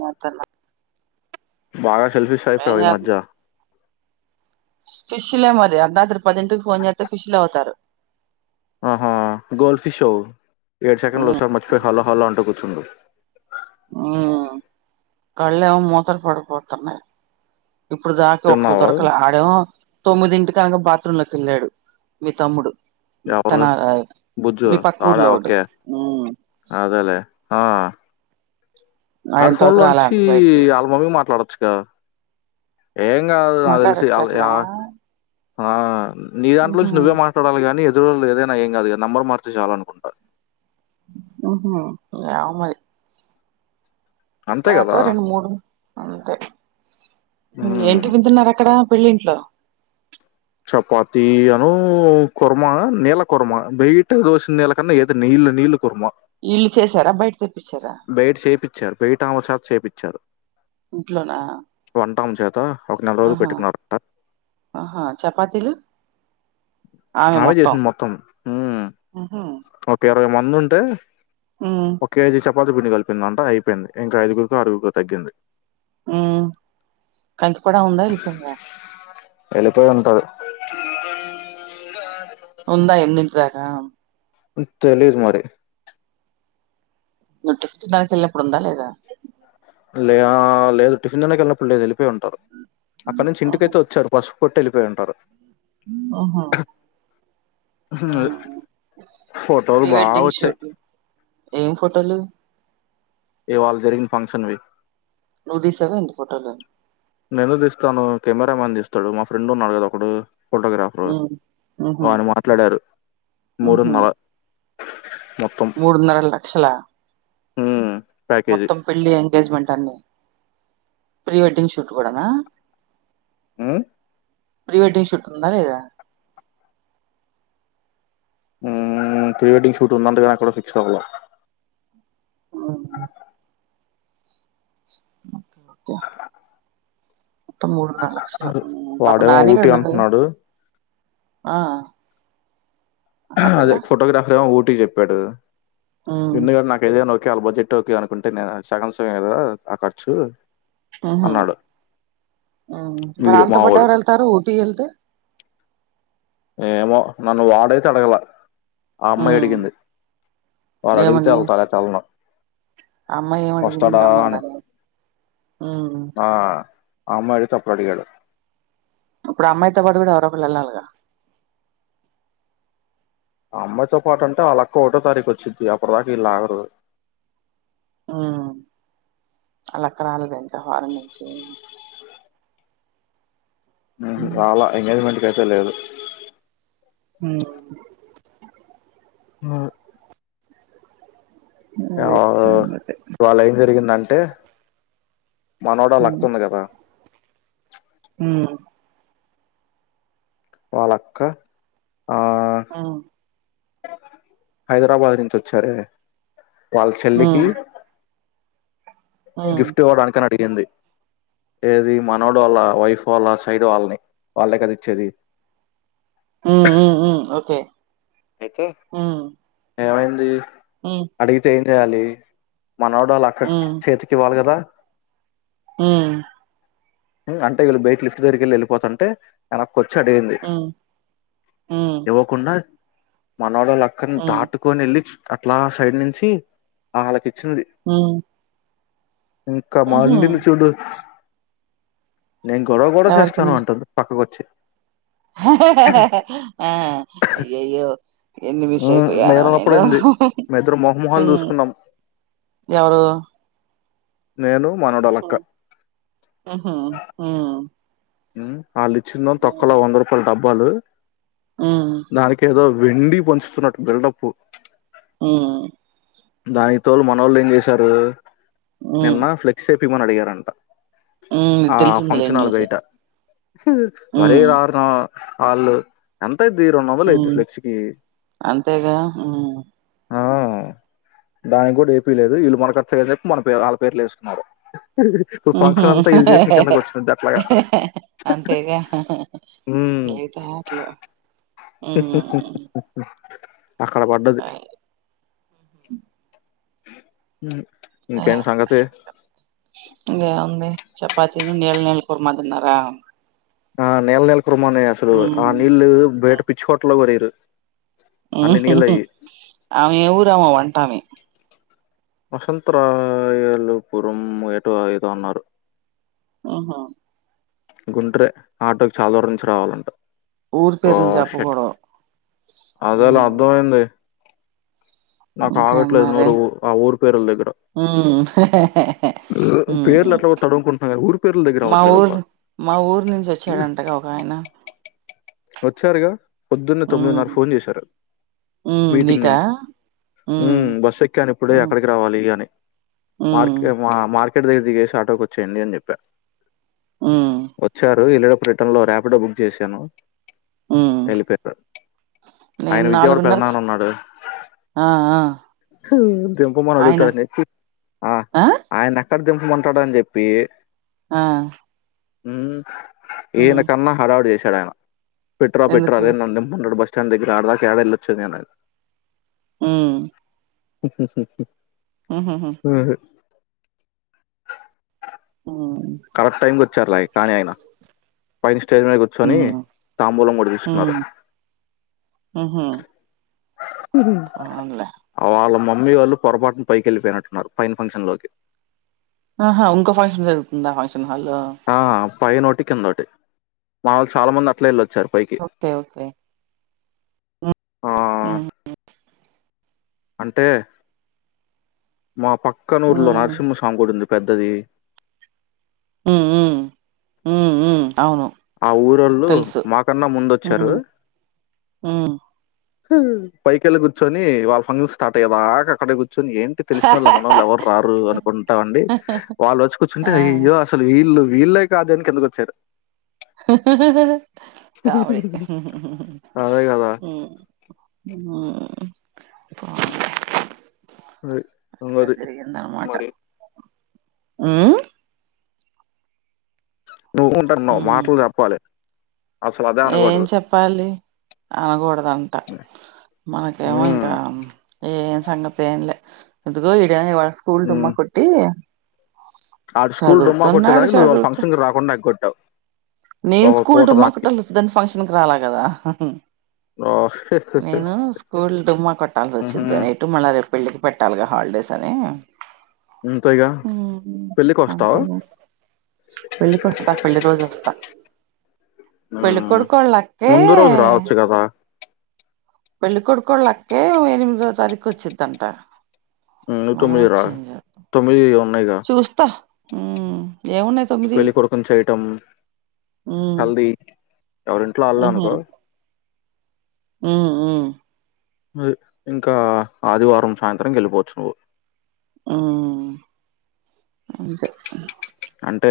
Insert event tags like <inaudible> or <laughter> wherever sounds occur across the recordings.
మాతలా బగా సెల్ఫిష్ అయిపోయావు ఈ మధ్య ఫిష్లే మరి అర్ధత్రి పదింటికి ఫోన్ చేస్తే ఫిష్ లే అవుతారు ఆహా గోల్ ఫిష్ అవు ఏడు సెకండ్ లు ఓ ఉమ్ సారి మర్చిపోయి హలో హలో అంటూ కూచుందువు కళ్ళ ఏమో మూతలు పడిపోతున్నాయి ఇప్పుడు దాక ఒకళ్ళు తిన్నావా దొరకలే ఆడేమో తొమ్మిదింటిక నగా బాత్రూమ్ లోకి వెళ్ళాడు మీ తమ్ముడు తన ఎవరు బుజ్జు మీ పక్క వాడా ఊర్లోడు ఓకే ఉమ్ అదేలే ఆ ఆడు ఆడి ఫోన్ ఇంతవరకు రాలే లోంచి అంట బయటికి ఆళ్ళ మమ్మీ మాట్లాడొచ్చుగా ఏం కాదు నా తెలిసి మాట్లాడొచ్చా అట్లా ఆ నీ దాంట్లో ఉహు నుంచి నువ్వే మాట్లాడాలి గాని దుల్ ఏదైనా ఏం కాదు ఇగ నెంబర్ మారుతే చాల్ అనుకుంటారు హు హు ఏమో మరి అంతే కదా రాకా రెండు మూడు అంతే ఉమ్. ఏంటి వింటున్నారు అక్కడ పెళ్ళింట్లో చపాతి అను కుర్మా నీళ్ల కుర్మా బయట దోసిన నీళ్ల కన్నా ఏదో ని ఇట్లా నీళ్ల కుర్మా ఇళ్ళు చేసారా బయట తెప్పించారా ఇచ్చారు బయట ఆమె చేతా చెప్పించారు ఇంట్లోనా ఒక నెల రోజులు ఆహా పెట్టుకున్నారట ఆహా చపాతీలు అవే చేసింది మొత్తం హ్మ్ ఉహు ఓకే <unintelligible> ఉంటే ఉమ్ ఒక కేజీ చె చెపాతి పిండి కలిపిందంట అయిపోయింది ఇంకా ఐదుగురుకో అరుగురుకో తగ్గింది హ్మ్ కంచి కూడా ఉందా వెళ్ళిపోయిందా వెళ్ళిపోయి ఉంటది ఉందా ఎనింటి దాకా హ్మ్ తెలీదు మరి నట్టు దాని పెళ్ళి అప్పుడు ఉందా లేదా లే ఆ లేదు టిఫిన్ తిన్నాక వెళ్ళినప్పుడు లేదు వెళ్ళిపోయి ఉంటారు అక్కడ నుంచి ఆహా ఇంటికైతే వచ్చారు పసు కొట్టి వెళ్లి పోయి ఉంటారు ఆహా ఆ ఫోటోలు ప్రీ బాగా వెెడ్డింగ్ వచ్చాయి షూటు ఏం ఫోటోలు ఇవ్వాల జరిగిన ఫంక్షన్ వి నువ్వు తీసావా ఏంటి ఫొటోలు నేను తీస్తాను కెమెరా మ్యాన్ తీస్తాడు మా ఫ్రెండ్ ఉన్నాడు కదా ఒకడు ఫోటోగ్రాఫరు ఉమ్ ఉహు వాన్ని మాట్లాడారు మూడున్నరా మూడున్నరా లక్షల హ్మ్ ప్యాకేజీ మొత్తం పెళ్లి ఎంగేజ్మెంట్ అన్ని ప్రీ వెడ్డింగ్ షూట్ కూడా నా హ్మ్ ప్రీ వెెడ్డింగ్ షూట్ ఉందా లేదా హ్మ్ ప్రీ వెడ్డింగ్ షూట్ ఉందంటగా ఎక్కడో ఫిక్స్ అవ్వల ఉమ్, ఓకే మొత్తం మూడున్నారా లక్షలు పాపం వాడేమో నాని ఊటీ గున్నని అంటున్నాడు ఆ ఆ పిల్ల అదే ఫోటోగ్రాఫర్ ఏమో ఊటీ చెప్పాడు ఉమ్ దీన్లో గాని నాకేదయినా ఓకే కాకపోతే ఇట్టైతవౌ అనుకుంటే నేను సగం సగం కదా ఆ ఖర్చు ఊహు అన్నాడు మ్మ్ వీడు వరాన్త పాటు మావోడు ఎవరెళ్తారు ఊటీ ఎళ్తే ఏమో నన్ను వాడైతే అడగల ఆ అమ్మాయి ఉమ్, అడిగింది వాడు అడిగితే ఏమని వెళ్తా లేతే ఎళ్ళ్ను ఆ అమ్మాయి ఏమడిగింది అని రమ్మందానే ఆ ఆ అమ్మాయడిగితే అప్పు అడిగాడు ఇప్పుడు ఆ అమ్మాయితో పాటు గుడ ఎవరో ఒక్కళ్ళెలిగా ఆ అమ్మాయితో పాటంటే ఆళ్ళక్క ఒకటో తారీఖు వచ్చిది అప్పటిదాకా వీళ్ళు ఆగరు. ఉమ్ ఆళ్ళక్క రాలేదా ఇంకా ఫారెన్ నుంచి ఊహు ఉమ్, రాల ఎంగేజ్మెంట్కు అయితే లేదు మ్మ్ ఆ అదే ఎవరు సంగతి ఇవాళ్ళ ఏం జరిగిందంటే మనోడోళ్లత్తుంది గదా మ్మ్ వాలక్క ఆ హైదరాబాద్ నుంచి వచ్చారే వాళ్ చెల్లికి ఉమ్ ఉమ్ గిఫ్ట్ ఇవ్వడానికని అడిగింది ఏది మనోడోళ్ళ వైఫ్ వాళ్ళ సైడ్ వాళ్ళని వాళ్లే కద ఇచ్చేది మ్మ్ మ్మ్ మ్మ్ ఓకే అయితే ఉమ్ ఏమైంది ఉమ్ అడిగితే ఏం చేయాలి మనోడోళక్క చేతికివ్వాలి గదా ఊ అంటే వీళ్ళు బయట లిఫ్ట్ దగ్గరకెళ్ళి వెళిపోతుంటే కొచ్చి అడిగింది ఉమ్ ఉమ్ ఇవ్వకుండా మనోడోళ్ళ అక్కన్ ఉమ్ దాటుకోనెళ్ళి అట్లా సైడ్ నుంచి ఆళ్ళకి ఇచ్చింది మ్మ్ ఇంకా మండింది చూడు నేను గొడవ గూడ ఎవరికి చేస్తాను అంటుంది పక్కకొచ్చి ఆ అయ్యయ్యో ఎన్ని మిస్ అయిపొయ్యానో నేను మేమిద్దరం మొహమొహాలు చూసుకున్నాం ఎవరు నేను మనోడోళ్ళక్క ఉహూ ఉ మ్మ్ ఆళ్ళు ఇచ్చిందేమ్ తొక్కలో వంద రూపాలు డబ్బాలు ఉమ్ దానికి ఏదో వెండియి పంచుతున్నట్టు బిల్డప్పు ఊ దానికి తోడు మనోళ్ళేం చేసారు ఉమ్ నిన్న ఫ్లెక్స్ ఏపిమని అడిగారంట ఉమ్ ఆ తెలిసిందిలే ఫంక్షనాల్ న్యూస్ బయట మరే ఉమ్ దారుణం ఆళ్ళు దీర మొబల్ ఎడ్జ్ ఉమ్ ఫ్లెక్సికి అంతేగా ఉమ్ దానికి గుడ ఏపీలేదు వీళ్ళు మన ఖర్చని చెప్పి మన ఆళ్ళ పేర్లు ఏసుకున్నారు ఊహు వచ్చినది అట్లాగా అంతేగా ఉమ్, ఏతాట్లా <unintelligible> అక్కడ పడ్డది ఇంకేంటి సంగతి ఇంకేముంది చపాతీను నీల నీల కూర్మ తిన్నారా ఆ నీల నీల కూర్మ మానే అసలు ఉమ్ ఆ నీళ్ళు బయట పిచ్చుకోట్లో కూడా వెయ్యరు ఆమె ఏ ఊరామో వంటామే వసంతరాయలుపురం ఏటో ఏదో అన్నారు ఆహా గుంట్రే ఆటోకి చాలా దూరం నుంచి రావాలంట ఊరి ఓ పేర్లు షట్ చెప్పకూడదు అదేలే అర్థమయింది ఇంకేం మరి నోరు ఆ ఊరి పేర్ల దగ్గర. ఉం పేర్లు ఉం ఎట్లాగో తడుముకుంటున్నా కానీ ఊరి పేర్ల దగ్గర మా అవ్వట్లేదబ్బా. ఊరు మా ఊరు నుంచి వచ్చాడంటగా ఆయన <inaudible> వచ్చారుగా పొద్దున్నే ఉమ్ తొమ్మిదిన్నర ఫోన్ చేశారు ఉమ్ మీటింగ్ నీకా నుంచి ఉం ఉమ్ బస్సు ఎక్కాను ఇప్పుడే ఉమ్ ఎక్కడికి రావాలి అని ఉమ్ మార్కేట్ మార్కెట్ దగ్గర దిగేసి ఆటో కి వచ్చేయండి అని చెప్పా ఉమ్ వచ్చారు వెళ్ళేటప్పుడు రిటన్లో ర్యాపిడో బుక్ చేశాను ఉమ్ వెళ్లి పోయారు ఆయన నేను విజయవాడ నాలుగున్నరకు పెదనాన ఉన్నాడు ఆ ఆ ఉం దింపమని ఆయన అడుగుతా అని ఎక్కి ఆ ఆయన ఎక్కడ దింపమంటాడో అని చెప్పి ఆ ఉం ఈయన ఉమ్ కన్నా హడావుడి చేశాడు ఆయన పెట్ర పెట్ర ఎందుకు అదే నన్ను దింప మన్నాడ్ బస్ బస్టాండ్ దగ్గర అడ దాకా ఎడ వెల్లోచేను అని ఉం <inaudible> ఉమ్ కరెక్ట్ టైంకి వచ్చారులే కానీ ఆయన పైన స్టేజ్ మీద కూర్చొని ఉమ్ తాంబూలం కూడా తీసుకున్నారు ఉ హమ్ వాళ్ల మో మమ్మీ వాళ్ళు పొరపాటున పైకె ళ్ళి పోయినట్టున్నారు ఫైన ఫంక్షన్ లోకి ఆహా ఇంకో ఫంక్షన్ జరుగుతుందా ఫంక్షన్ హాల్లో ఆ పైన ఒకటి కింద ఒకటి మా వాళు చాలా మంది అట్లే వెళ్ళ ఓకే ఓకే ఆ ఉం ఉం అంటే మా పక్కనఊరులో ఉమ్ నరసింహ స్వామి గుడీ ఉంది పెద్దది ఉం ఉం ఆ ఊరోళ్ళు తెలుసు మాకన్నా ముందొచ్చారు ఉమ్ ఉమ్ పైకిళ్ళి కూర్చొని వాళ్ళ పనులు స్టార్ట్ అయ్యేదాకా అక్కడే కూర్చొ కూర్చుని ఏంటి తెలిసిన వాళ్ళ మన వోళ్ళు ఎవరు రారు అనుకుంటా ఉండి వాళ్ళు వచ్చి కూర్చుంటే ఆ అయ్యోయో అసలు వీళ్ళు వీళ్ళే కాదని కిందకు వచ్చారు తావోయి అదే కదా అది అంగది మరి ఉం నువ్వు ఉంటా మా ఉమ్ మాటలు చెప్పాలి అసలు అదే ఏం అనకూడదు చెప్పాలి అనకూడదంట మనకేమో ఇంకా ఉమ్, ఏ సంగతి ఏంలే ఇందుగో ఇడ ఇవాళ స్కూల్ డుమ్మ కొట్టి ఆ స్కూల్ డుమ్మా చదువుతున్నాడు కొట్టేదానికి నువ్వు ఒక చదువుతూ ఫంక్షన్కి రాకుండా ఎగ్ గొట్టావ్ నేను స్కూల్ డుమ్మా కుట్టాల దాన్ని ఫంక్షన్ కి రాలా కదా ఓహ్ నేను స్కూల్ డుమ్మా కొట్టాల్సి వచ్చిద్ ఉహుం. అని ఎటు మల్ల రేప్ పెళ్లికి పెట్టాల్ గా హాల్ డేస్ అని అంతేగా ఊ పెళ్ళికి వస్తావు అంతేగా పెళ్ళకి వస్తా పెళ్లి రోజు వస్తా పెళ్ళి ఉమ్. కోడుకు వాళ్ళ అక్కే ముందు రోజు రావచ్చు కదా పేళ్ళి కొడుకుకొళ్ళ అక్కే ఎనిమిదో తారీక్ వచ్చిద్దఅంట ఉమ్, నువ్వు మనం తొమ్మిది రా వచ్చిం మ్ చేప్ తొమ్మిది ఉన్నాయిగా చూస్తా మ్మ్ ఏమున్నాయి తొమ్మిది వెళ్లి కోడుకున్ చేయటమ్ మ్మ్ హల్ది ఎవర్ ఇంట్లో వాళ్ అనుకో మ్ ఊ ఇంకా ఆదివారం సాయంత్రం వెళ్ళిపోవచ్చు నువ్వు ఆ అ సరే అంటే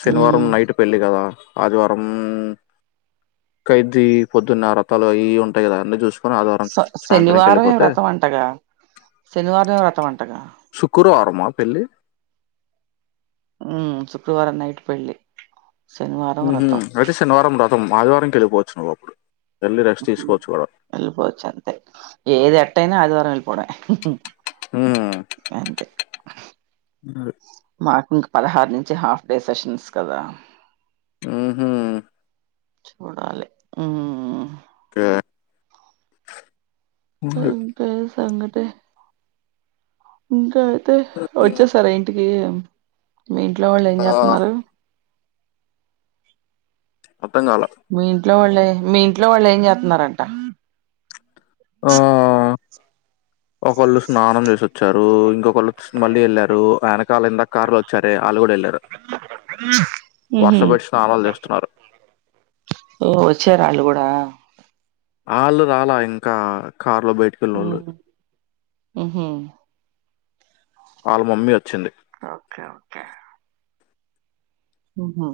శనివారం నైట్ పెళ్ళి కదా ఆదివారం ఖైదీ పొద్దున్న రుథ్తాలు అవి ఉంటాయి కదా అన్నీ చూస్ స శనివారం మే ఏ వ్రతం అంటగా శనివారమే వ్రతం మ్ అంటగా పేళ్ళి ఉ శుక్రవారం నైట్ పెళ్ళి శనివారం ఊహు వ్రతం అయితే శనివారం వ్రతం ఆదివారంకి వెళ్ళిపోవచ్చు నువ్ అప్పుడు వెళ్ళి రెస్ట్ తీసుకోవచ్చు కూడా వెళ్ళిపోవచ్చ అంతే ఏది ఎట్ట అయినా ఆది వారం వెళ్ళిపోవడమే ఉమ్ అంతే మాక్ ఇంకా పదహార్ నుంచి హాఫ్ డేస్ ఫెషన్స్ కదా ఉహు చూడాలి ఊ గా మ్ ఇంకేమ్ సంగటి ఇంకా అయితే వచ్చేస్తారా ఇంటికి మీ ఇంట్లో వాళ్ళు ఏం ఆ చేత్తన్ న్నారు మొత్తం కావలా మీ ఇంట్లో వాళ్ళే మీ ఇంట్లో వాళ్ళు ఏం చేస్తున్నార అంటా ఓ ఒకో వోళ్ళు స్నానం చేస్ వచ్చారు ఇంకొ కోళ్ళు మళ్ళీ వెళ్ళారు ఆయన కార్లో ఎంద కార్లు వచ్చారే వాళ్ళు కూడా వెళ్లారు వర్ ఊహు సపెట్టి స్నానాలు చేస్తుఉన్నారు ఓ వచ్చరా ఆళ్లు కూడా ఆళ్ళు రాలా ఇంకా ఆ కారు లో బయటికి వెళ్ళి వోళ్ళు ఉహూ వాళ్ మమ్మీ వచ్చింది ఓకే ఓకే ఆహా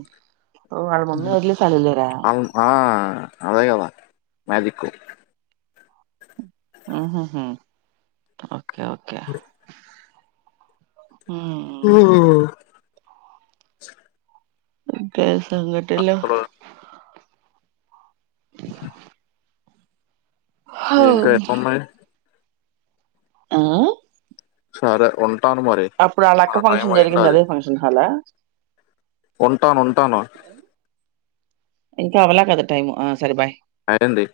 ఓ వాళ్ మమ్మీ అగింషాల్ ఏల్లారా ఆళ్ళ ఆ! అదే కదా మ్యాజిక్కు ఉహు హు ఓకే ఓకే మ్మ్ ఉ ఇంకేమ్ సంగటులూ హో ఇంకా ఎట్టు ఉన్నాయి ఆ సరే, ఉం అప్పుడు, అలాక్క ఫంక్షన్ జరిగింది. అదే ఫంక్షన్ హలా! ఉంటాను. ఉంటాను. ఇంకా అవలె గదా, టైమ్ ఆ సరే బాయ్. అడింది.